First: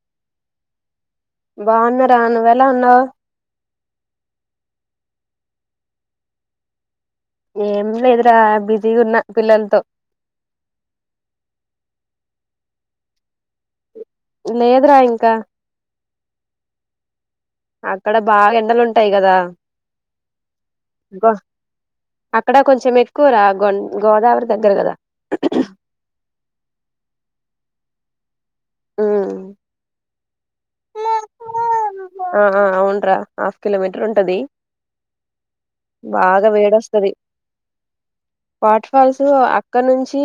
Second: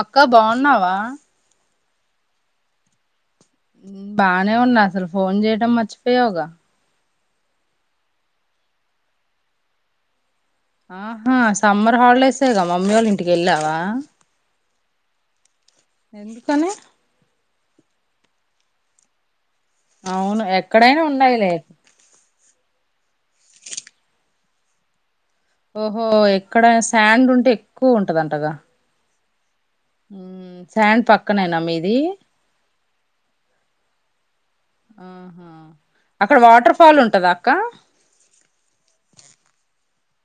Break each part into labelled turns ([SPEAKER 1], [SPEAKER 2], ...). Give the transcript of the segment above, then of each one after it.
[SPEAKER 1] అక్క బాగున్నావా
[SPEAKER 2] బాగున్నారా నువ్వు ఏలా ఉన్నావ్
[SPEAKER 1] బానే ఉన్నా అసలు ఫోన్ చేయటం మర్చిపోయావుగా
[SPEAKER 2] ఏం లేదురా బిజీ ఉన్నా పిల్లలతో
[SPEAKER 1] ఆహా సమ్మర్ హాలిడేసగా మమ్మీ వాళ్ళ ఇంటికి వెళ్ళావా
[SPEAKER 2] లేదురా ఇంకా
[SPEAKER 1] ఎందుకని
[SPEAKER 2] అక్కడ బాగా ఎండలు ఉంటాయ్ కదా
[SPEAKER 1] అవును ఎక్కడైనా
[SPEAKER 2] గో
[SPEAKER 1] ఉన్నాయి లే
[SPEAKER 2] అక్కడ కొంచెం ఎక్కువ రా గన్ గోదావరి దగ్గర కదా
[SPEAKER 1] ఓహో ఎక్కడైనా శాండ్ ఉంటే ఎక్కువ ఉంటదంటగ
[SPEAKER 2] హు
[SPEAKER 1] ఊ
[SPEAKER 2] అ ఆ అవునురా హాఫ్ కిలోమీటర్ ఉంటది
[SPEAKER 1] ఆహా అక్కడ
[SPEAKER 2] బాగా
[SPEAKER 1] వాటర్ ఫాల్
[SPEAKER 2] వేడొస్తది
[SPEAKER 1] ఉంటదా అక్క
[SPEAKER 2] వాటర్ ఫాల్స్ అక్కడ నుంచి చ్చి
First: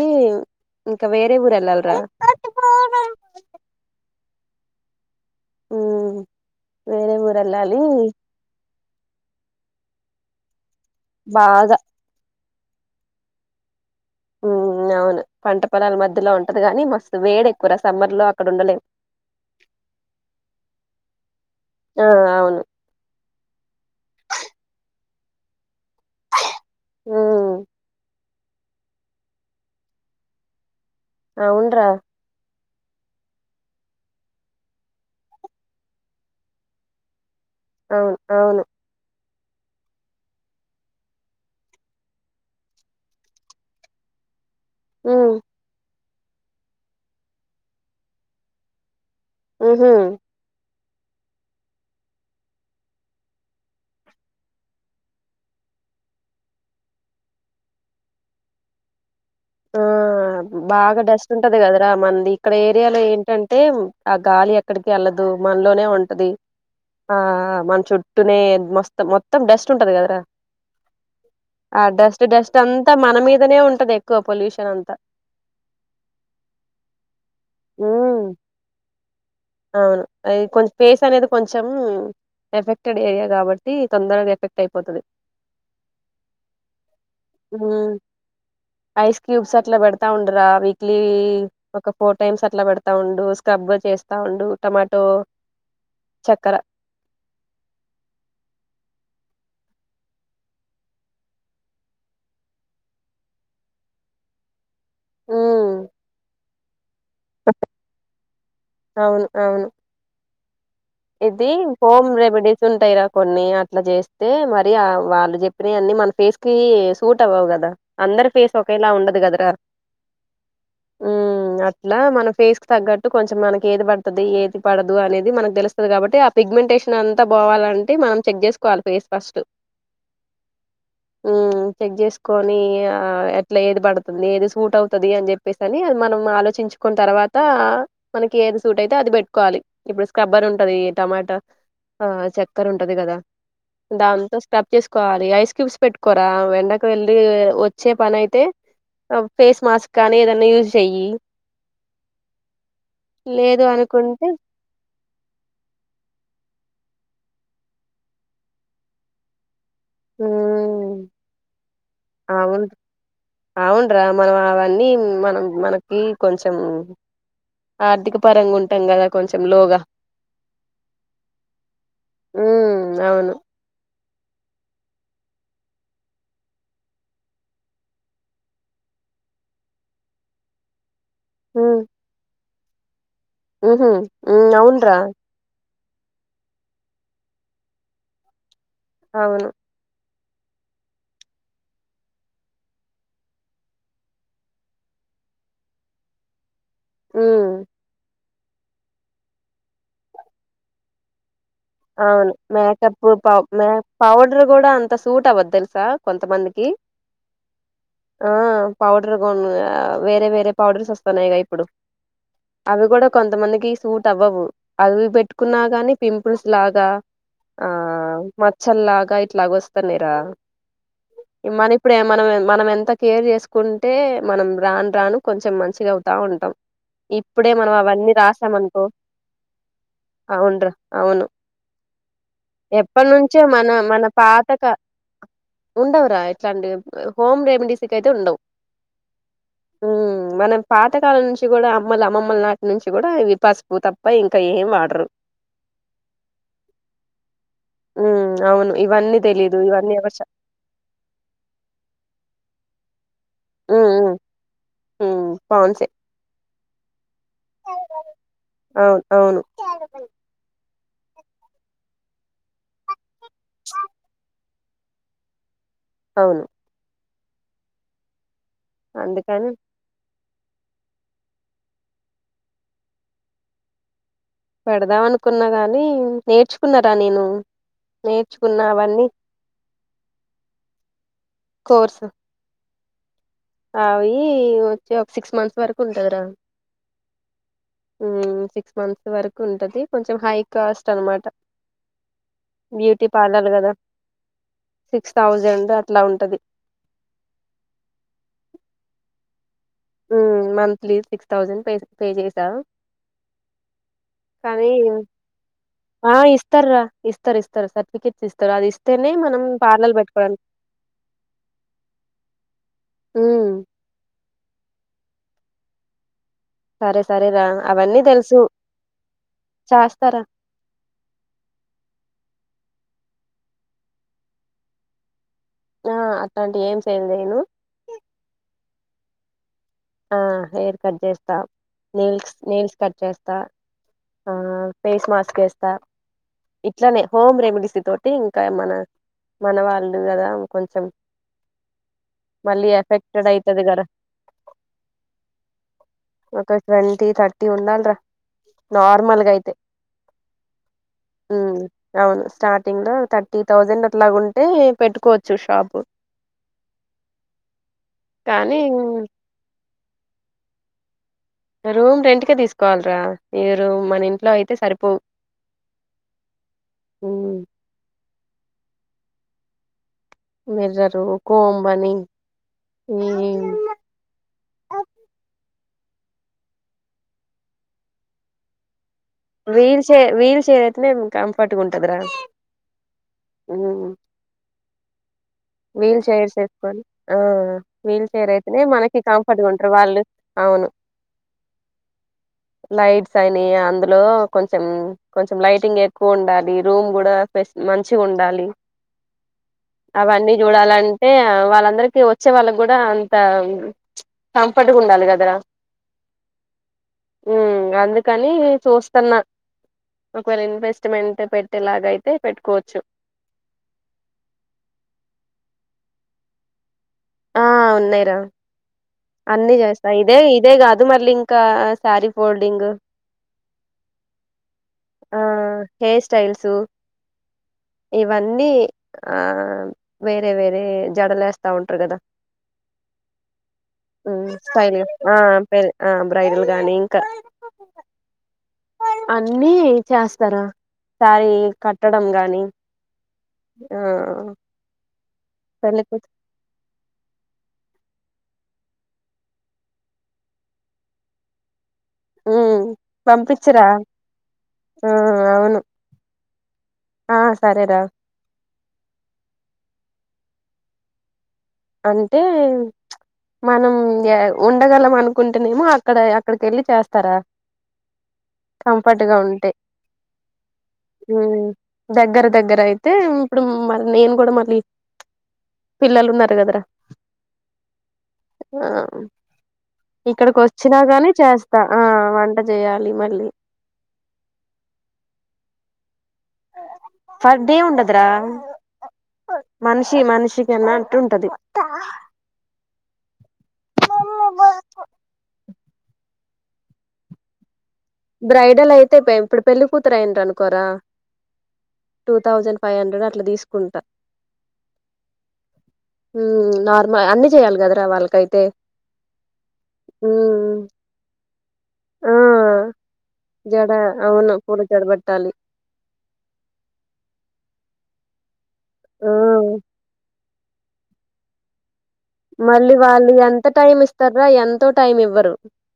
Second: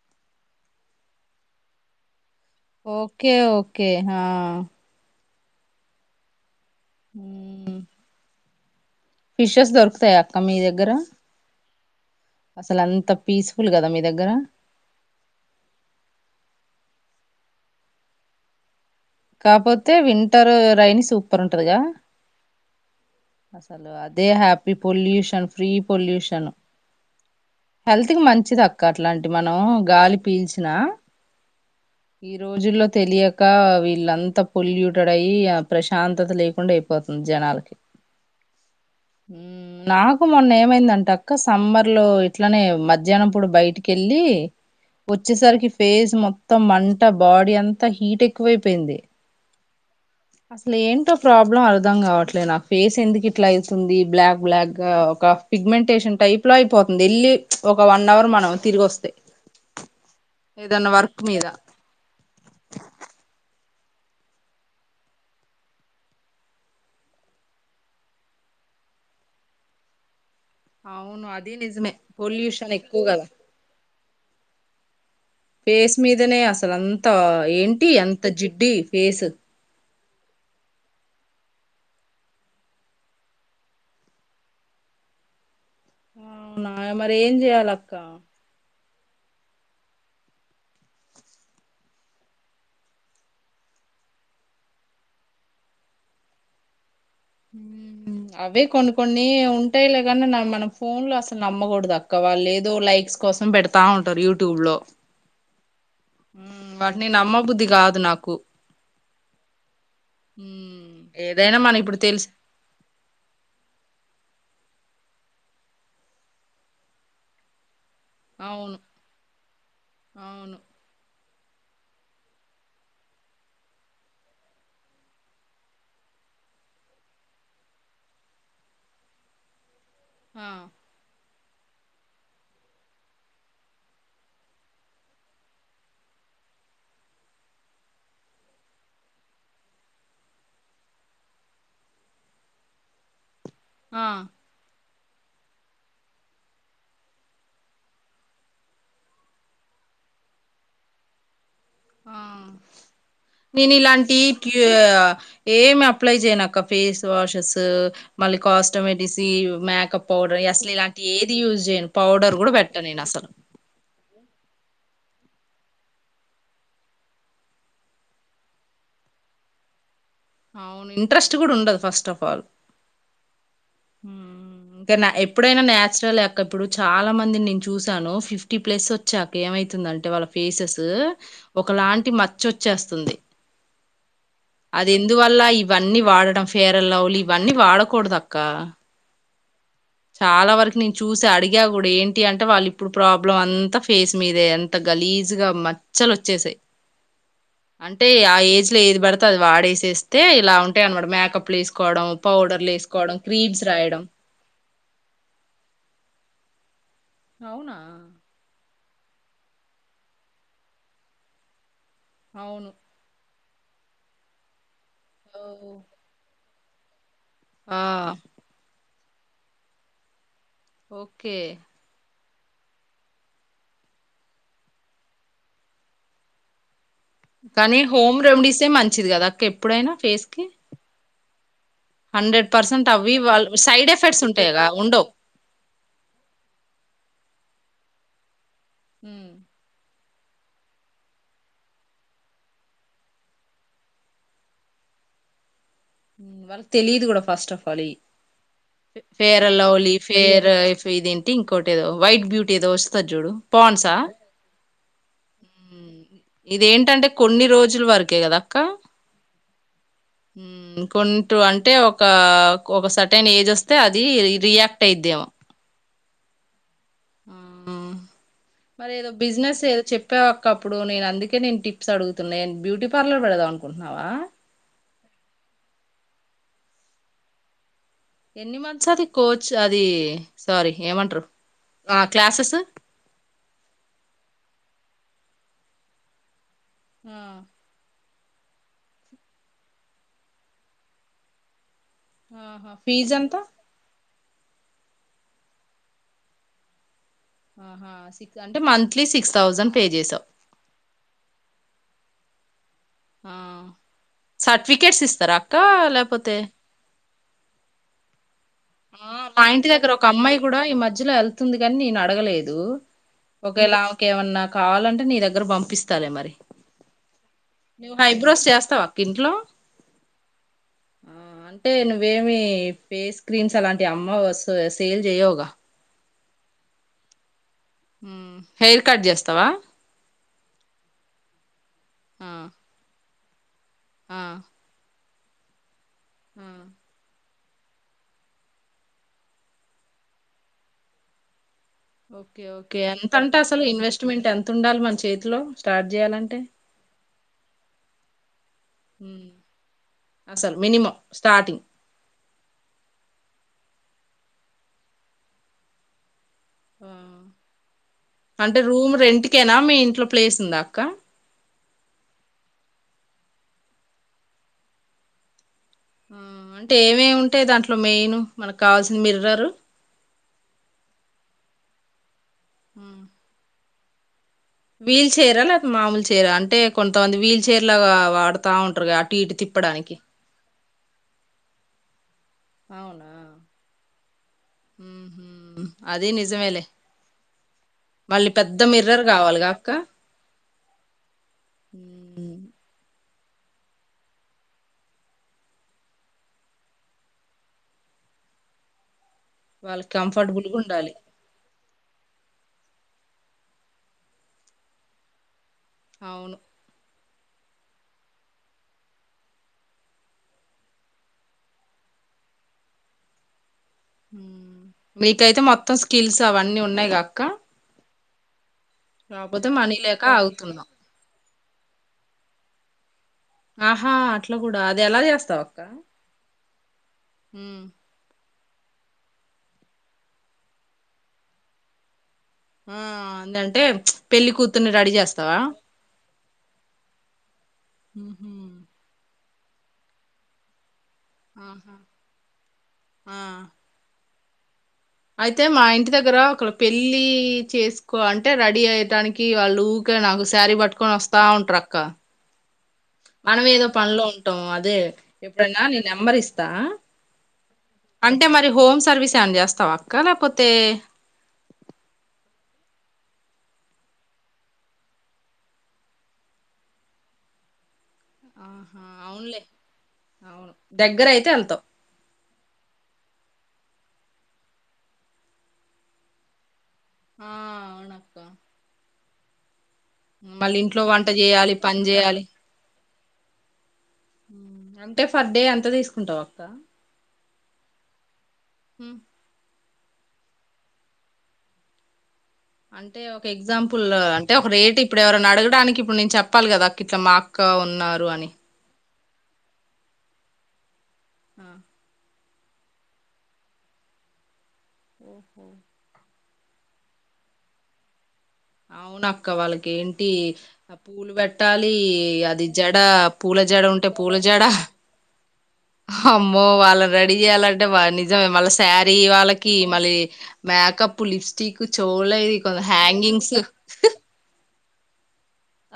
[SPEAKER 2] ఇంకా వేరే ఊరు వెళ్ళాలి రా
[SPEAKER 1] ఓకే ఓకే హ హ్
[SPEAKER 2] ఊ వేరే ఊరు
[SPEAKER 1] మ్మ్
[SPEAKER 2] వెళ్ళాలి.
[SPEAKER 1] ఫిషెస్ దొరుకుతాయ అక్క మీ ద్
[SPEAKER 2] బాగా
[SPEAKER 1] అసల అంత పీస్ఫుల్ కదా మీ దగ్గర
[SPEAKER 2] ఉ నైను పంట పొలాల మధ్యలో ఉంటది గాని మస్ వేడి ఎక్కువ్ రా సమ్మర్ లో అక్కడ ఉండలేవ్
[SPEAKER 1] కాపోతే వింటర్ రైని సూపర్ ఉంటదిగా
[SPEAKER 2] ఆ అవును
[SPEAKER 1] అసలు అదే హ్యాపీ పొల్యూషన్ ఫ్రీ పొల్యూషన్
[SPEAKER 2] ఉమ్
[SPEAKER 1] హెల్త్ కి మ మంచిది అక్క అట్లాంటి మనం గాలి పీల్చిన
[SPEAKER 2] అవున్ డ్ర
[SPEAKER 1] ఈ రోజుల్లో తెలియక వి ఇల్లంతా పొల్యూటెడ్ అయ్యి ఆ ప్రశాంతత లేకుండా అయిపోతుంది.
[SPEAKER 2] అవును అవును
[SPEAKER 1] హు, నాకు మొన్న ఏమైందంట అక్క సమ్మర్ లో ఇట్లనే మజ్యనంప్పుడు బయటికెళ్ళి
[SPEAKER 2] హ్మ్
[SPEAKER 1] వచ్చేసరికి ఫేజ్ మొత్తం మంట బాడీ అంతా హీట్ ఎక్కువై పింది
[SPEAKER 2] ఉహు
[SPEAKER 1] అసలు ఏంటో ప్రాబ్లం అర్ధం కావట్లే నాకు ఫేస్ ఎందుకు ఇట్లా అయితుంది, బ్లాక్ బ్లాక్ గా ఒక ఫిగ్మెంటేషన్ టైప్ లో అయిపోతుంది ఎన్ని చ్ ఒక వన్ అవర్ మనం తిరిగి వస్తే
[SPEAKER 2] ఆ
[SPEAKER 1] ఏదన్నా
[SPEAKER 2] బాగా
[SPEAKER 1] వర్క్
[SPEAKER 2] డస్ట్
[SPEAKER 1] మీద
[SPEAKER 2] ఉంటది కదరా మంది ఇక్కడ ఏరియాలో ఏంటం టేం ఆ గాలి ఎక్కడికి ఎళ్లదు మనలోనే ఉంటది, ఆ ఆ మన చుట్టూనే మస్తం మొత్తం డస్ట్ ఉంటది కదరా
[SPEAKER 1] అవును అది
[SPEAKER 2] ఆ
[SPEAKER 1] నిజమే
[SPEAKER 2] డస్ట్ డస్ట్
[SPEAKER 1] పొల్యూషన్
[SPEAKER 2] అంతా
[SPEAKER 1] ఎక్కువ
[SPEAKER 2] మన
[SPEAKER 1] కదా
[SPEAKER 2] మీదనే ఉంటది. క్కువ పొల్యూషన్ అంతా
[SPEAKER 1] పేస్ మీదనే అసలంత ఏంటి
[SPEAKER 2] హ్మ్.
[SPEAKER 1] అంత జిడ్డి ఫేసు
[SPEAKER 2] అవును అది కొంచ్ పేస్ అనేది కొంచెం, ఎఫెక్టెడ్ ఏరియా కాబట్టి తొందరగా ఎఫెక్ట్ అయిపోతది.
[SPEAKER 1] అవునా మరి ఏం జెయాల
[SPEAKER 2] హ్మ్.
[SPEAKER 1] అక్క
[SPEAKER 2] ఐస్ క్యూబ్స్ అట్లా పెడతా ఉండురా వీక్లీ ఒక ఫోర్ టైమ్స్ అట్లా పెడతా ఉండు స్క్రబ్ చేస్ త ఉండు టమాటో, చక్కర
[SPEAKER 1] అవే కొన్ని కొన్ని ఉంటాయిలే గనీ న మనం ఫోన్ లో అసలు నమ్మకూడదు అక్క వాళ్ళు ఏదో లైక్స్ కోసం పెడతా ఉంటారు యూటూబ్ లో
[SPEAKER 2] ఉ
[SPEAKER 1] వాటిని నమ్మ బుద్ధి కాదు నాకు
[SPEAKER 2] అవును అవును
[SPEAKER 1] హు
[SPEAKER 2] ఇది
[SPEAKER 1] ఏదైనా మనం ఇప్పుడు
[SPEAKER 2] హోమ్
[SPEAKER 1] తెలుసు
[SPEAKER 2] రెమెడీస్ ఉంటాయిరా కొన్ని అట్లా చేస్తే మ మ వాళ్ళు చెప్పినయి అన్నీ మన ఫేస్కి సూట్ అవ్వవు కదా అందరు ఫేస్
[SPEAKER 1] అవును
[SPEAKER 2] ఒకేలా ఉండదు కదరా
[SPEAKER 1] అవును
[SPEAKER 2] అట్లా మన ఫేస్ తగ్గట్టు కొంచెం మనకి ఏది పడుతది ఏది పడదు అనేది మనకు తెలు స్తది కాబట్టి ఆ పిగ్మెంటేషన్ అంతా పోవాలంటే మనం చెక్ చేసుకోవాలి ఫేస్ ఫస్ట్
[SPEAKER 1] ఆ
[SPEAKER 2] మ్ చెక్ చేస్కొని ఆ ఎట్లా ఏది పడుతుంది ఏది సూట్ అవుతది అని చెప్పేసి అని అది మనం ఆలోచించుకున్న తర్వాత మనకి ఏది సూట్ అయితే అది పెట్టుకోవాలి. ఇప్పుడు స్క్రబ్బర్ ఉ టది టమాటా ఆ చక్కర ఉంటది కదా
[SPEAKER 1] ఆ
[SPEAKER 2] దాంతో స్టప్ చేస్ కోవాలి ఐస్ క్యూబ్స్ పెట్టుకోరా వెండకు వెళ్ళి వచ్చే పని అయితే ఫేస్ మాస్క్ కానీ ఏదన్నా యూస్ చెయ్యి
[SPEAKER 1] ఆ
[SPEAKER 2] లేదు
[SPEAKER 1] నేను ఇలాంటి
[SPEAKER 2] అనుకుంటే
[SPEAKER 1] ఏమి అప్లై చేయనక ఒక ఫేస్ వాషస్ మళ్ళీ కాస్ట్మెటిసి మేకప్ పౌడర్ అసల్
[SPEAKER 2] ఉమ్
[SPEAKER 1] ఇలాంటి ఏది యూజ్ చేయను పౌడర్ కూడా
[SPEAKER 2] అవును
[SPEAKER 1] పెట్టను నేను అసలు
[SPEAKER 2] అవునరా మనం అవన్నీ మనం మనకి కొంచెం ఆర్థిక పరంగా ఉంటాం కదా కొంచెం లోగా
[SPEAKER 1] అవును ఇంట్రెస్ట్ గుడా ఉండదు ఫస్ట్ ఆఫ్ ఆల్
[SPEAKER 2] ఉమ్ అవును
[SPEAKER 1] మ్ ఎప్పుడైనా న్యాచురలే అక్క ఇప్పుడు చాలా మందిని నేను చూసాను ఫిఫ్టీ ప్లస్ వచ్చాక ఏమైతుందంటే వాళ్ళ ఫేసెస్ ఒకలాంటి మచ్ చొచ్చేస్తుంది.
[SPEAKER 2] ఉహూ ఉ అవున్రా
[SPEAKER 1] ఇవన్నీ వాడడం ఫేర్ అండ్ లవ్లీ ఇవన్నీ వాడకూడదక్క
[SPEAKER 2] అవును
[SPEAKER 1] చాలా వరకి నేను చూస అడిగా కూడా ఏంటి అంటే వాళ్ళు ఇప్పుడు ప్రాబ్లం అంతా ఫేస్ మీదే అంత గలీజ్గా మచ్చలు వచ్చేసయ్
[SPEAKER 2] హ్మ్.
[SPEAKER 1] అంటే ఆ ఏజ్లో ఏది పడితే అది వాడేసేస్తే ఇలా ఉంటాయి అన్నమాట మేకప్
[SPEAKER 2] అవును మేకప్ ప
[SPEAKER 1] క్రీమ్స్
[SPEAKER 2] మ
[SPEAKER 1] రాయడం
[SPEAKER 2] పౌడర్ గుడా అం త సూట్ అవ్వద్ తెలుసా కొంతమందికి
[SPEAKER 1] అవునా
[SPEAKER 2] ఆ! పౌడర్ వేరే వేరే పౌడర్స్ వస్తున్నయిగా ఇప్పుడు
[SPEAKER 1] అవును
[SPEAKER 2] అవి కూడా కొంతమంది కి సూట్ అవ్వవు అవి
[SPEAKER 1] ఓ,
[SPEAKER 2] పెట్టుకున్నా కాని పిం పుస్లాగా ఆ మచ్చల్లాగా ఇట్లాగ వస్తానయ్ రా
[SPEAKER 1] ఓకే
[SPEAKER 2] మనం ఇప్పుడ ఏ మనం మనం ఎంత కేర్ చేసుకుంటే మనం రాను రాను కొంచెం మంచిగా అవుతా ఉంటాం ఇప్పుడే మనం
[SPEAKER 1] కానీ
[SPEAKER 2] అవన్నీ
[SPEAKER 1] హోమ్ రెమెడీసే
[SPEAKER 2] రాసామనుకో
[SPEAKER 1] మంచిది కదా అక్క ఎప్పుడైనా ఫేస్ కి
[SPEAKER 2] అవునురా. అవును
[SPEAKER 1] హండ్రెడ్ పర్సెంట్
[SPEAKER 2] ఎప్పటి
[SPEAKER 1] అవి
[SPEAKER 2] నుంచో
[SPEAKER 1] వాళ్ళు
[SPEAKER 2] మన
[SPEAKER 1] సైడ్
[SPEAKER 2] మన
[SPEAKER 1] ఎఫెక్ట్స్
[SPEAKER 2] పాతక
[SPEAKER 1] ఉంటాయిగా
[SPEAKER 2] ఉండవరా ఇట్లాంటి హోమ్ రెమెడీస్ కైతే ఉండవు
[SPEAKER 1] హు
[SPEAKER 2] మనం పాతకాలం నుంచి కూడా అమ్మలు అమ్మమ్మల నాటి నుంచి కూడా అవి పసుపు తప్ప ఇంకా ఏం వాడరు
[SPEAKER 1] వాళ్ళకు తెలిదు కూడా ఫస్ట్ ఆఫ్ ఆల్ ఇయి
[SPEAKER 2] ఉమ్, అవును ఇవన్నీ
[SPEAKER 1] ఫేర్ అన్
[SPEAKER 2] తెలీదు ఇవన్నీ
[SPEAKER 1] లవ్లీ
[SPEAKER 2] ఎవరు చెప్-
[SPEAKER 1] ఫేర్ఫ్ ఇదేంటి ఇంకోటి ఏదో వైట్ బ్యూటీ ఏదో వస్తు జూడు పాండ్స్ ఆ
[SPEAKER 2] హ్మ్ పాండ్స్ ఏ
[SPEAKER 1] ఇదేంటంటే కొన్ని రోజుల వరకే కదా అక్క
[SPEAKER 2] అవును అవును
[SPEAKER 1] హ్మ్ కుంటూ అంటే ఒక ఒక సట్ ఏజ్ వస్తే అది రియాక్ట్ పైద్యం
[SPEAKER 2] అవును
[SPEAKER 1] హ్మ్ మరి ఏదో
[SPEAKER 2] అందుకని
[SPEAKER 1] బిజినెస్ ఏదో చెప్ చెప్పావ్ అక్క అప్పుడు నేను అందుకే నేను టిప్స్ అడుగుతున్నా నేను బ్యూటీ పార్లర్ పెడదాం అనుకుంటున్నావా
[SPEAKER 2] పెడదాం అనుకున్నా గాని నేర్చుకున్నారా నేను
[SPEAKER 1] ఎన్ని
[SPEAKER 2] నేర్చుకున్న
[SPEAKER 1] మంత్స్
[SPEAKER 2] అవన్నీ
[SPEAKER 1] అది కోచ్ అది సారీ ఏమంటరు ఆ
[SPEAKER 2] కోర్సు
[SPEAKER 1] క్లాసెస్
[SPEAKER 2] అవి వచ్చి ఒక సిక్స్ మంత్స్ వరకు ఉంటది రా
[SPEAKER 1] హ
[SPEAKER 2] ఉ సిక్స్ మంత్స్ వరకు ఉంటది కొంచెం హై కాస్ట్ అనమాట
[SPEAKER 1] ఆహా
[SPEAKER 2] బ్యూటీ
[SPEAKER 1] ఫీజ్ ఎంత
[SPEAKER 2] పార్లర్ కదా సిక్స్ థౌజండ్ అట్లా ఉంటది
[SPEAKER 1] ఆహా సిక్స్ అంటే మంత్లీ సిక్స్ థౌసండ్
[SPEAKER 2] ఉ monthly six thousand pay pay చేసా
[SPEAKER 1] ఆ
[SPEAKER 2] కానీ
[SPEAKER 1] సర్టిఫికేట్స్ ఇస్తారా అక్క
[SPEAKER 2] ఆ
[SPEAKER 1] లేకపోతే
[SPEAKER 2] ఇస్తారు రా ఇస్తారు ఇస్తారు సర్టిఫికెట్
[SPEAKER 1] ఆ మా ఇంటి దగ్గర ఒక అమ్మాయి
[SPEAKER 2] పెట్టుకోవడానికి
[SPEAKER 1] కూడా ఈ మధ్యలో వెళ్తుంది కాని నేను అడగలేదు
[SPEAKER 2] ఉమ్,
[SPEAKER 1] ఒకవేళ ఆమె కేమన్నా కావాలంటే నీ దగ్గర పంపిస్తాలే మరి
[SPEAKER 2] సరే సరే రా
[SPEAKER 1] నువ్వు
[SPEAKER 2] అవన్నీ తెలుసు
[SPEAKER 1] హైబ్రోస్ చేస్తావా ఒక్క ఇంట్లో
[SPEAKER 2] చేస్తారా
[SPEAKER 1] అంటే నువ్వేమి ఫేస్ క్రీమ్స్ అలాంటివి అమ్మవ సేల్ చేయవుగా
[SPEAKER 2] అట్లాంటి ఏం చేయలేను
[SPEAKER 1] హెయిర్ కట్ చేస్తావా
[SPEAKER 2] ఆ హెయిర్ కట్ చేస్తా
[SPEAKER 1] ఆ
[SPEAKER 2] నీల్స్ నీల్స్ కట్ చేస్తా త ఆ ఫేస్ మాస్క వేస్తా
[SPEAKER 1] ఆ
[SPEAKER 2] ఇట్లనే హోమ్ రెమెడీస్ తోటి ఇంకా మన మన వాళ్ళు కదా కొంచెం
[SPEAKER 1] ఓకే
[SPEAKER 2] మళ్ళీ
[SPEAKER 1] ఓకే
[SPEAKER 2] ఎఫెక్టెడ్
[SPEAKER 1] ఎంతంటే
[SPEAKER 2] అయితది
[SPEAKER 1] అసలు
[SPEAKER 2] కదా
[SPEAKER 1] ఇన్వెస్ట్మెంట్ ఎంత ఉ
[SPEAKER 2] ఒక ట్వంటీ థర్టీ ఉండాలరా
[SPEAKER 1] హ్మ్.
[SPEAKER 2] నార్మల్గా అయితే
[SPEAKER 1] అసలు మినిమమ్
[SPEAKER 2] హ్మ్
[SPEAKER 1] స్టార్టింగ్.
[SPEAKER 2] అవును స్టార్టింగ్ థర్టీ థౌజండ్ అట్లాగాంటే పెట్టుకోవచ్చు షాపు
[SPEAKER 1] అంటే
[SPEAKER 2] కానీ
[SPEAKER 1] రూమ్ రెంట్కేనా మీ ఇంటి ఇట్లో ప్లేస్ ఉందా అక్క
[SPEAKER 2] రూమ్ రెంట్కే తీసుకోవాలరా ఈ రూమ్ మన ఇంట్లో అయితే సరిపో
[SPEAKER 1] ఆ అంటే ఏమే ఉంటాయి దాంట్లో మెయిన్ మనకు కావాల్సింది మిర్రారు
[SPEAKER 2] మిరరు కోంబని
[SPEAKER 1] హ్మ్.
[SPEAKER 2] మి ఉమ్
[SPEAKER 1] వీల్ చైరా లేకా మామూలు చీరా అంటే కొంతమంది వీల్ చైర్ లాగా వాడుతా ఉంటారు క
[SPEAKER 2] వీల్ చే వీల్ చే కంఫర్ట్ ఉంటదరా
[SPEAKER 1] అవునా హ
[SPEAKER 2] వీల్ చైర్ వేసుకని వీల్
[SPEAKER 1] మళ్ళీ
[SPEAKER 2] చైర్
[SPEAKER 1] పెద్ద
[SPEAKER 2] అయితేనే మనకి
[SPEAKER 1] మిర్రర్
[SPEAKER 2] కంఫర్ట్గా
[SPEAKER 1] గావాలిగా అక్క?
[SPEAKER 2] ఉంటారు వాళ్ళు అవును
[SPEAKER 1] హ్మ్.
[SPEAKER 2] లైట్ సని అందులో కొంచెం కొంచెం లైటింగ్ ఎక్కువ ఉండాలి రూమ్ కూడాె మంచి ఉండాలి
[SPEAKER 1] వాళ్
[SPEAKER 2] అవన్నీ
[SPEAKER 1] కంఫర్ట్బల్
[SPEAKER 2] చూడాలంటే వాళ్ళందరికి వచ్చే వాళ్ళకి కూడా కంఫర్ట్గా ఉండాలి కదరా
[SPEAKER 1] అవును
[SPEAKER 2] అందుకని చూస్తున్నా ఒకవేళ ఇన్వెస్ట్మెంట్ పెట్టేలాగ అయితే పెట్టుకోవచ్చు
[SPEAKER 1] మీకైతే మొత్తం స్కిల్స్ అవన్నీ ఉన్నాయి్ కాక్క
[SPEAKER 2] ఉనాయిరా అన్ని చేస్తాయి
[SPEAKER 1] లేక
[SPEAKER 2] ఇదే ఇదే
[SPEAKER 1] ఆగుతున్నాం
[SPEAKER 2] కాదు మల్లి ఇంకా సారి ఫోల్డింగ్
[SPEAKER 1] ఆహా అట్లా కూడా అది ఎలా
[SPEAKER 2] ఆ
[SPEAKER 1] చేస్తావ అక్క
[SPEAKER 2] హెయిర్ అన్ని ఆ వేరే వేరే జడలు వేస్తా ఉంటారు కదా
[SPEAKER 1] ఆ అం
[SPEAKER 2] స్టైలి ఆ పె బ్రైడల్ గానీ ఇంకా
[SPEAKER 1] ఉహు,
[SPEAKER 2] అన్ని చేస్తారా సారీ
[SPEAKER 1] ఆహా
[SPEAKER 2] కట్టడం గానీ.
[SPEAKER 1] ఆ అయితే మా
[SPEAKER 2] పెళ్లి
[SPEAKER 1] ఇంటి
[SPEAKER 2] కూతు
[SPEAKER 1] దగ్గరా అక్కడ పెళ్ ళ్ళీ చేసుకో అంటే రెడీ అయటానికీ వాళ్ళు ఊకే నాకు శారీ పట్టుకొని వస్తా ఉంటరు అక్కా.
[SPEAKER 2] ఉమ్
[SPEAKER 1] మనం ఏదో
[SPEAKER 2] పంపించరా
[SPEAKER 1] పనిలో ఉంటం అదే,
[SPEAKER 2] ఆ అవును
[SPEAKER 1] ఎప్పుడన్నా నీ నెంబర్ ఇస్తా.
[SPEAKER 2] ఆ సరేరా
[SPEAKER 1] అంటే మరి. హోమ్ సర్వీస్ ఏమన్న చేస్తావా అక్కా లేకపోతే.
[SPEAKER 2] అంటే ప్చ్ మనం ఎ ఉండగలం అనుకుంటేనేమో అక్కడ అక్కడికెళ్ళి చేస్తారా.
[SPEAKER 1] ఆహా
[SPEAKER 2] కంఫర్ట్ గా
[SPEAKER 1] అవునులే.
[SPEAKER 2] ఉంటే
[SPEAKER 1] అవును దగ్గర అయితే
[SPEAKER 2] ఉమ్
[SPEAKER 1] యెల్తావ్.
[SPEAKER 2] దగ్గర దగ్గర అయితే ఇప్పుడు మరి నేను కూడా మళ్ళీ ప్చ్ పిల్లలు ఉన్నరు కదా.
[SPEAKER 1] ఆ అవునక్క
[SPEAKER 2] [unintelligible] ఆ ఇక్కడికి
[SPEAKER 1] మళ్ళీ
[SPEAKER 2] వచ్చినా
[SPEAKER 1] ఇంట్లో వంట
[SPEAKER 2] కానీ
[SPEAKER 1] చేయాలి
[SPEAKER 2] చేస్తా.
[SPEAKER 1] పని
[SPEAKER 2] ఆ
[SPEAKER 1] చేయాలి
[SPEAKER 2] వంట చేయాలి మల్ లి
[SPEAKER 1] అంటే ఫర్ డే ఎంత తీసుకుంటవు అక్కా.
[SPEAKER 2] For day ఉండదురా.
[SPEAKER 1] హమ్
[SPEAKER 2] మనిషి మనిషికి అన్నట్టు ఉంటది.
[SPEAKER 1] అంటే ఒక ఎగ్ ఎగ్జాంపుల్ల్ అంటే ఒక రేట్ ఇప్పుడు ఎవరిన్న అడగడానికి ఇప్పుడు నేన్ చెప్ ప్పాలి కదా అక్క ఇట్ల మా అక్కా ఉం న్నారు అని.
[SPEAKER 2] తే ఇప్పుడు పెళ్ళి కూతురు అయింద్ అనుకోరా
[SPEAKER 1] ఆ
[SPEAKER 2] టూ థౌజండ్ ఫై హండ్రెడ్ అట్ల తీసుకుంటా. ఉమ్ నార్మల్ అన్నీ జెయాలి కదరా వాళ్ళకైత్
[SPEAKER 1] అవునక్కా వాళ్ళకి ఏంటీ,
[SPEAKER 2] ఉమ్
[SPEAKER 1] ఆ పూలు పెట్ ట్టాలీ
[SPEAKER 2] ఆ
[SPEAKER 1] అది జడా పూల జడ ఉంటే పూల
[SPEAKER 2] అవును
[SPEAKER 1] జడా,
[SPEAKER 2] జడ పెట్టాలి
[SPEAKER 1] అమ్మో వాళ్ళని రెడీ జెయాలంట డవ్వా నిజమే మళ్ళ స్ శారీ
[SPEAKER 2] ఆ
[SPEAKER 1] వాళ్ళకీ, మళ్ళీ మేకప్ లిప్స్టిక్కు చోవలది కొల హాంగింగ్స్.
[SPEAKER 2] త టైం ఇస్తర్ర ఎంతో టైం ఇవ్వరు.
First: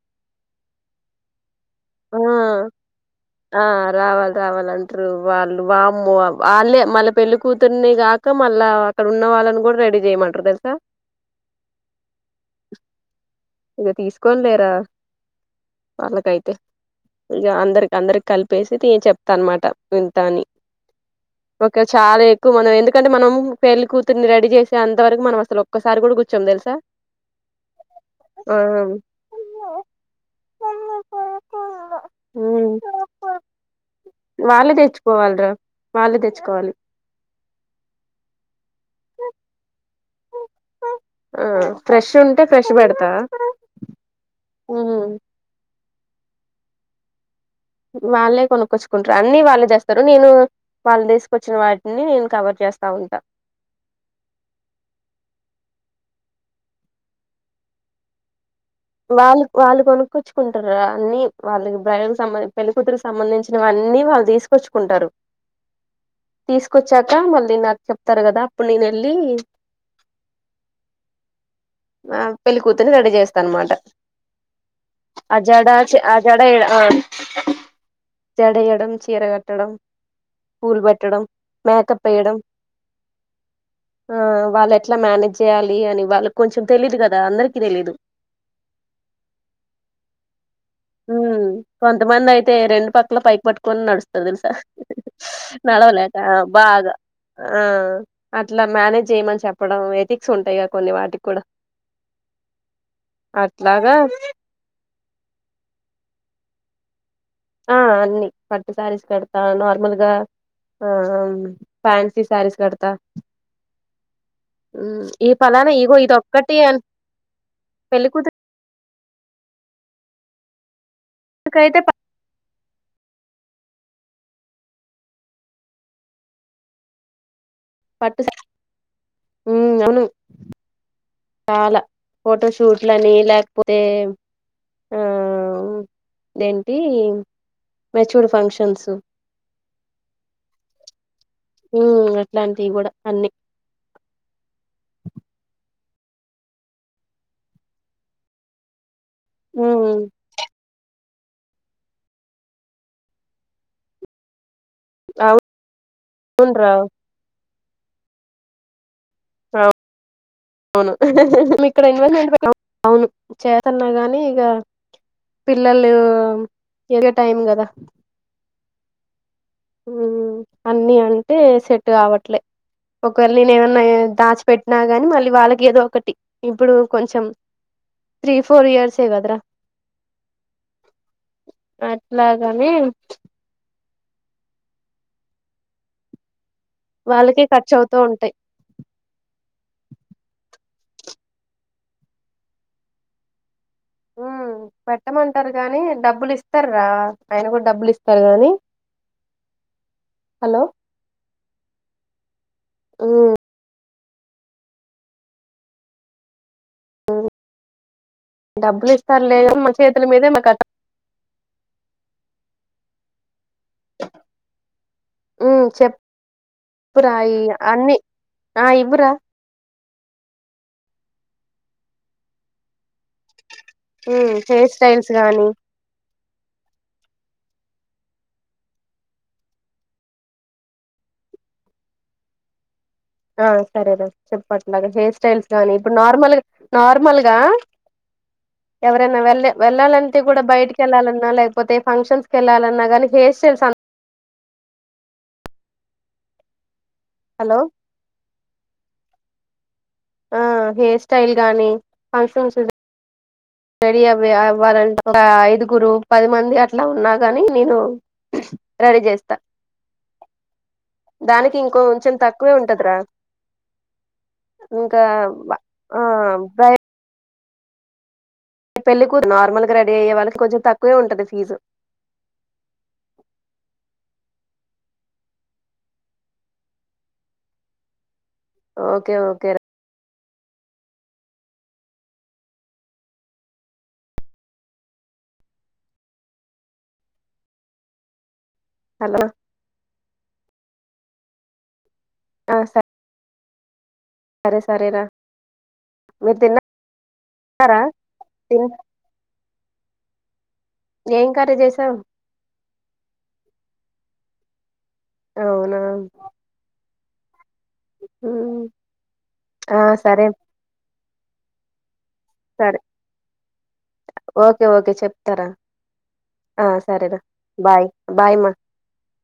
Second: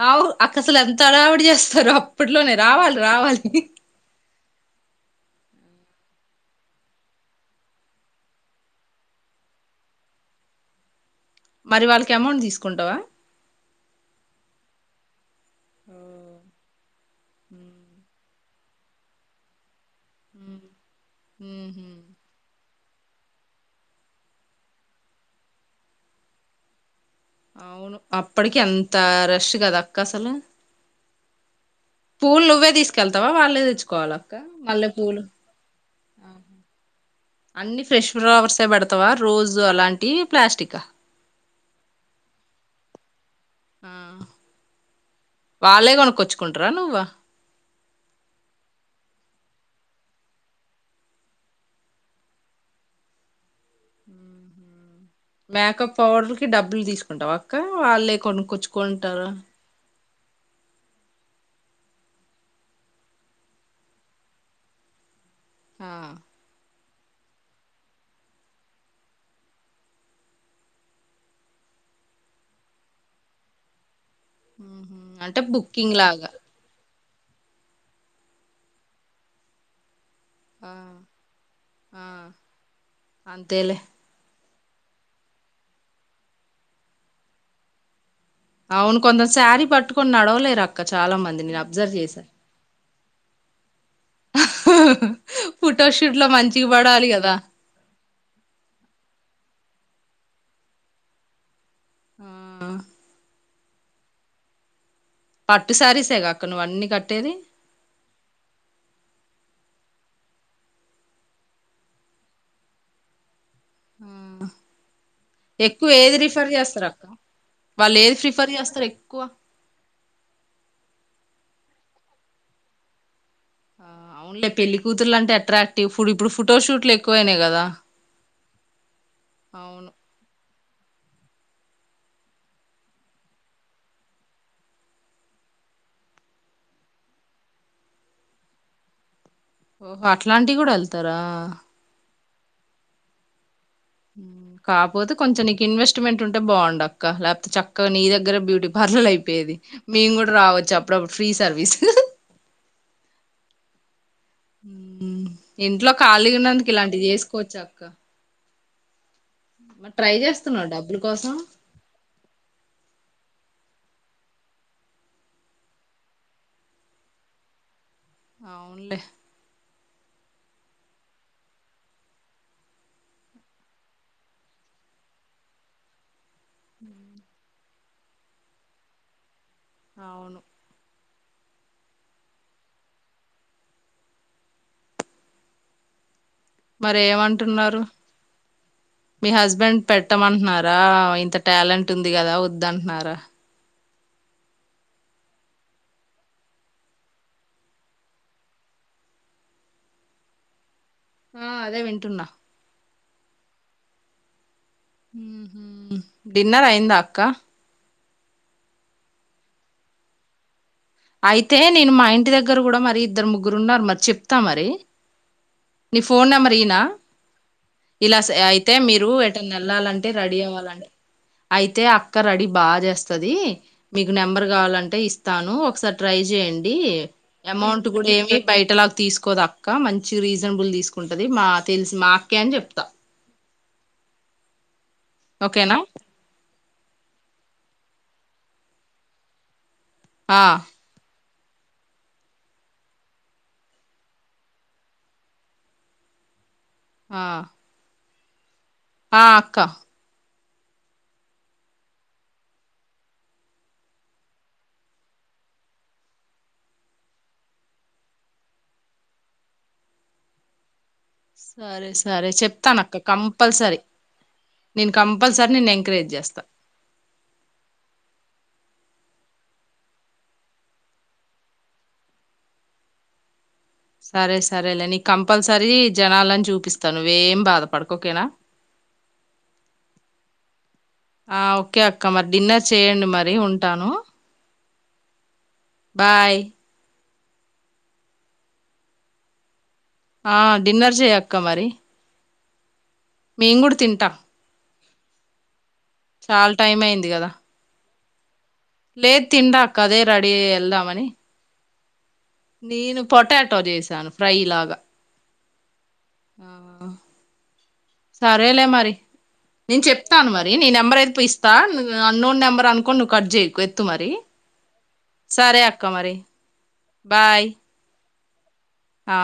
[SPEAKER 1] ఆవు అక్కసలు ఎంత హడావుడి చేస్
[SPEAKER 2] ఆ ఆ రావాలి రావాలంట్రూ వాళ్ళు వా వాళ్ళే మళ్ళ పెళ్లి కూతుర్ని కాక మళ్ళా అక్కడ ఉన్న వాళ్ళని కూడ రెడీ చేయమంటరు తెలుసా.
[SPEAKER 1] మరి వాళ్ళకి అమౌంట్ తీసుకుంటావా.
[SPEAKER 2] ఇగ తీసుకోన్లేరా.
[SPEAKER 1] ఓ
[SPEAKER 2] వాళ్ళకైతే ఇక అందరికి అందరికి కలిపి [unintelligible] చెప్పేసి నే చెప్తా అనమాట వితాని ఓకే
[SPEAKER 1] ఉహు
[SPEAKER 2] చాలా ఎక్కువ మనం ఎందుకు [unintelligible] ఎందుకంటే మనం పెళ్ళి కూతుర్ని రెడీ చేసే అంత వరకు మనం అసలు ఒక్కసారి కూడా కూర్చోం తెలుసా
[SPEAKER 1] అవును అప్పటికి
[SPEAKER 2] ఆ
[SPEAKER 1] ఎంత రష్ కదా అక్క అసలు పూలు నువ్వే
[SPEAKER 2] ఉమ్
[SPEAKER 1] తీసుకెళ్తావా వాళ్ళే తెచ్చుకోవాల అక్క
[SPEAKER 2] వాళ్ళే
[SPEAKER 1] మల్లె పూలు
[SPEAKER 2] తెచ్చుకోవాలిరా వాళ్ళే తెచ్చుకోవాలి
[SPEAKER 1] అన్ని ఫ్రెష్ ఫ్లవర్స్ పెడతావా రోస్ అలాంటి ప్లాస్టికా
[SPEAKER 2] ఆ ఫ్రెష్ ఉంటే ఫ్రెష్ పెడతా
[SPEAKER 1] ఆ
[SPEAKER 2] ఉ
[SPEAKER 1] వాలే కొనక్కొచ్చుకుంటరా నువ్్వ
[SPEAKER 2] వాళ్ళే కొనుక్కచ్చుకుంటారు అన్ని వాళ్ళే చేస్తారు నేను వాళ్ళు తీసుకొచ్చిన వాటిని నేను కవర్ చేస్తా ఉంటా
[SPEAKER 1] మేకప్ పౌడర్ కి డబ్బులు తీసుకుంటవ అక్క వాళ్ళే కొనుకొచ్చు
[SPEAKER 2] వాళ్ళు వాళ్ళు కొను కొచ్చుకుంటారు అన్ని వాళ్ళకి బ్రైడల్ కి సంబందిం పెళ్లిికూతురికి సంబంధించినవివన్నీ వాళ్ళు తీసుకొచ్చుకుంటారు
[SPEAKER 1] ఆ
[SPEAKER 2] తీసు ొచ్చాక మళ్ళీ నాకు చెప్తారు కదా అప్పుడు నేను వెళ్ళి ఆ పెళ్ళి కూతుర్ని రెడీ చేస్తా అనమాట
[SPEAKER 1] ఉహు. అంటే
[SPEAKER 2] అజడా
[SPEAKER 1] బుకింగ్ లాగా
[SPEAKER 2] అజడా ఎయడ ఆ జడఏయడం చీర కట్టడం
[SPEAKER 1] ఆ
[SPEAKER 2] పూలు పెట్టడం మేకప్
[SPEAKER 1] ఆ
[SPEAKER 2] వేయడం
[SPEAKER 1] అంతేలే
[SPEAKER 2] ఆ వాళ్ళు ఎట్లా మేనేజ్ చేయాలి అని వాళ్ళకి కొంచెం తెలీదు కదా అందరికీ తెలీదు
[SPEAKER 1] అవును కొంత శారీ పట్టుకొని నడవలేరు అక్క
[SPEAKER 2] ఊ
[SPEAKER 1] చాలా మంది నేను అబ్జర్వ్ చేశా
[SPEAKER 2] కొంతమంది అయితే రెండు పక్కల పైకి పట్టుకొని నడుస్తరు తెలుసా ఆ ఆ
[SPEAKER 1] ఫోటోషూట్
[SPEAKER 2] నడవలేక
[SPEAKER 1] లో మంచిగా
[SPEAKER 2] బాగా
[SPEAKER 1] పడాలి కదా
[SPEAKER 2] ఆ అట్లా మేనేజ్ చేయ్యమని చెప్ప ఎథిక్స్ ఉంటాయిగా కొన్ని వాటికి కూడా
[SPEAKER 1] ఆ
[SPEAKER 2] అట్లాగా
[SPEAKER 1] పట్టు సారీసేగా అక్క నువ్వు అన్ని కట్టేది
[SPEAKER 2] ఆ అన్ని పట్టు శారీస్ కడతా నార్మల్గా ఆ ఫ్యాన్సీ శారీస్ కడతా ఈ పలానా
[SPEAKER 1] ఎక్కువ
[SPEAKER 2] ఇగో ఇది
[SPEAKER 1] ఏది రిఫర్
[SPEAKER 2] ఒక్కటి అని
[SPEAKER 1] చేస్తారు అక్క వాళ్ళు
[SPEAKER 2] పెళ్లి
[SPEAKER 1] ఏది ప్రిఫర్ చేస్తారు ఎక్ కు [unintelligible]
[SPEAKER 2] కైతే పా [inaudible]
[SPEAKER 1] అవునులే పెళ్లి కూతురులు అంటే అట్రాక్టివ్ ఇప్పుడు ఇప్పుడు ఫోటోషూట్లు ఎక్కువ అయినయి కదా
[SPEAKER 2] పట్టు సారీ ఉ అవును చాలా ఫోటోషూట్లని లేకపోతే ఆ అదేంటి మెచ్యూర్డ్ ఫంక్షన్స్
[SPEAKER 1] ఓహో అట్లాంటివి కూడా వెళ్తారా
[SPEAKER 2] ఇట్లాంటివి కూడా అన్ని
[SPEAKER 1] హ [unintelligible] కాపోతే కొంచెం నీకి ఇన్వెస్ట్ మెంట్ ఉంటే బావుండు అక్క లేకపో చక్కగా నీ దెగ్గరే బ్యూటీ పార్లర్ అయి పోయేది
[SPEAKER 2] ఉమ్
[SPEAKER 1] మేము కూడా రావచ్చు అప్పుడప్పు ఫ్రీ సర్వీస్ ఇంట్లో
[SPEAKER 2] అవును
[SPEAKER 1] ఖళీగున్నందుకు
[SPEAKER 2] రా
[SPEAKER 1] ఇలాంటివి చేసుకోవచ్చా అ క్క మ ట్రై చేస్త
[SPEAKER 2] అవును ఇక్కడ ఇన్వెస్ట్మెంట్ పెట్ అవును చేతన్నా గాని ఇక పిల్లలు ఎదిగే టైం కదా
[SPEAKER 1] అవునులే
[SPEAKER 2] మ్ అన్ని అంటే సెట్ కావట్లే ఒకవేళ నేనేమన్నా దాచిపెట్టినా గాని మళ్ళీ వాళ్ళకి ఏదో ఒకటి ఇప్పుడు కొంచెం త్రీ ఫోర్ ఇయర్స్ ఏ గదరా
[SPEAKER 1] అవును
[SPEAKER 2] అట్లాగనే
[SPEAKER 1] మరి
[SPEAKER 2] వాళ్ళకీ ఖర్చు
[SPEAKER 1] ఏమంటున్నారు
[SPEAKER 2] అవుతూ ఉంటాయి
[SPEAKER 1] మీ హస్బెండ్ పెట్టమంటన్నారా ఇంత టాలెంట్ ఉంది కదా వద్దంట్నరా
[SPEAKER 2] మ్ పెట్టమంటారు కానీ డబ్బులు ఇస్తార్ రా ఆయన కూడా డబ్బులు ఇస్తారు గానీ హలో
[SPEAKER 1] ఆ అదే వింటున్నా
[SPEAKER 2] మ్
[SPEAKER 1] డిన్నర్ అయిందా అక్క
[SPEAKER 2] డబ్బులు ఇస్తారో లేదో మన చేతుల మీదే మాకు అర్
[SPEAKER 1] అయితే నేను మా ఇంటి దగ్గర కూడా మరి ఇద్దరు ముగ్గురు గురున్నారు మరి చెప్తా మరి
[SPEAKER 2] ఉమ్
[SPEAKER 1] నీ ఫోన్ నెంబర్ ఈయనా
[SPEAKER 2] చెప్పురా ఈ అన్ని
[SPEAKER 1] ఇలా
[SPEAKER 2] ఆ
[SPEAKER 1] అయితే మీరు
[SPEAKER 2] ఇవ్వురా
[SPEAKER 1] ఎటన్న వెళ్లాలంటే టే రెడీ అవ్వాలండి అయితే అక్క రెడీ బాగా చేస్త స్తదీ మీకు
[SPEAKER 2] ఉమ్
[SPEAKER 1] నెంబర్
[SPEAKER 2] హెయిర్
[SPEAKER 1] కావాలంటే
[SPEAKER 2] స్టైల్స్ గానీ
[SPEAKER 1] ఇస్తాను ఒకసారి ట్రై చేయండి అమౌంట్ కూడా ఏమి బయటలాగా తీసుకోదు అక్క మంచి రీజ బుల్ తీసుకుంటది మా తెలుసు మా అక్కే అని చెప్తా
[SPEAKER 2] ఆ సరేన చెప్పండి అలాగ హెయిర్ స్టైల్స్ గానీ
[SPEAKER 1] ఓకేనా
[SPEAKER 2] ఇప్పుడు నార్మల్గా నార్మల్ గా ఎవరన్నా వెళ్ళే వెళ్లాలంటే కూడా
[SPEAKER 1] ఆ
[SPEAKER 2] బయటికి వెళ్ళాలన్నా లేదా కాకపోతే ఫంక్షన్స్ కెళ్ళాలన్నా కానీ హెయిర్ స్టైల్స్ అ
[SPEAKER 1] ఆ
[SPEAKER 2] హలో
[SPEAKER 1] ఆ అక్క
[SPEAKER 2] ఆ హెయిర్ స్టైల్ గాని ఫంక్షన్స్ రెడీ అవ అవ్వాలంటే ఒక ఐదుగురు పది మంది అట్లా ఉన్నా కాని నేను రెడీ చేస్తా దానికి ఇంకో
[SPEAKER 1] సరే
[SPEAKER 2] కొంచెం
[SPEAKER 1] సరే
[SPEAKER 2] తక్కువే
[SPEAKER 1] చెప్తాను
[SPEAKER 2] ఉంటదిరా
[SPEAKER 1] అక్క కంపల్సరీ నేను
[SPEAKER 2] ఇంకా
[SPEAKER 1] కంపల్సరీ నేను
[SPEAKER 2] ఆ
[SPEAKER 1] ఎంకరేజ్ చేస్తాను
[SPEAKER 2] పెళ్ళి కూ నార్మల్గా రెడీ అయ్యే వాళ్ళకి కొంచెం తక్కువే ఉంటంది ఫీజు
[SPEAKER 1] సరే సరేలే నీ కంపల్సరీ జనాలని చూపిస్తాను నువ్వ ఏం బాధపడక ఓకేనా
[SPEAKER 2] ఓకే ఓకే
[SPEAKER 1] ఆ ఓకే అక్క మరి డిన్నర్ చేయండి మరి ఉంటాను బాయ్
[SPEAKER 2] హలో
[SPEAKER 1] ఆ డిన్నర్ చెయ్యక్క మరి
[SPEAKER 2] ఆ సరే
[SPEAKER 1] మేము కూడా తింటాం
[SPEAKER 2] సరే సరే రా
[SPEAKER 1] చాలా టైం అయింది కదా
[SPEAKER 2] తిన్నారా తిన్
[SPEAKER 1] లే తిండా కదే రడి
[SPEAKER 2] ఏం కర్రీ చేస త
[SPEAKER 1] నేను పొటాటో చేసాను ఫ్రై లాగా
[SPEAKER 2] అవునా
[SPEAKER 1] ఆ సరేలే మరి
[SPEAKER 2] ఆ
[SPEAKER 1] నేను
[SPEAKER 2] సరే
[SPEAKER 1] చెప్తాను మరి నీ నెంబర్ అయితే ప ఇస్తా అన్నోన్ నెంబర్
[SPEAKER 2] సరే
[SPEAKER 1] అనుకోండి నువ్వు కట్ చేయ ఎత్తు మరి
[SPEAKER 2] ఓకే ఓకే చెప్తారా
[SPEAKER 1] సరే అక్క మరి
[SPEAKER 2] ఆ సరేరా
[SPEAKER 1] బాయ్
[SPEAKER 2] బాయ్ మా
[SPEAKER 1] ఆ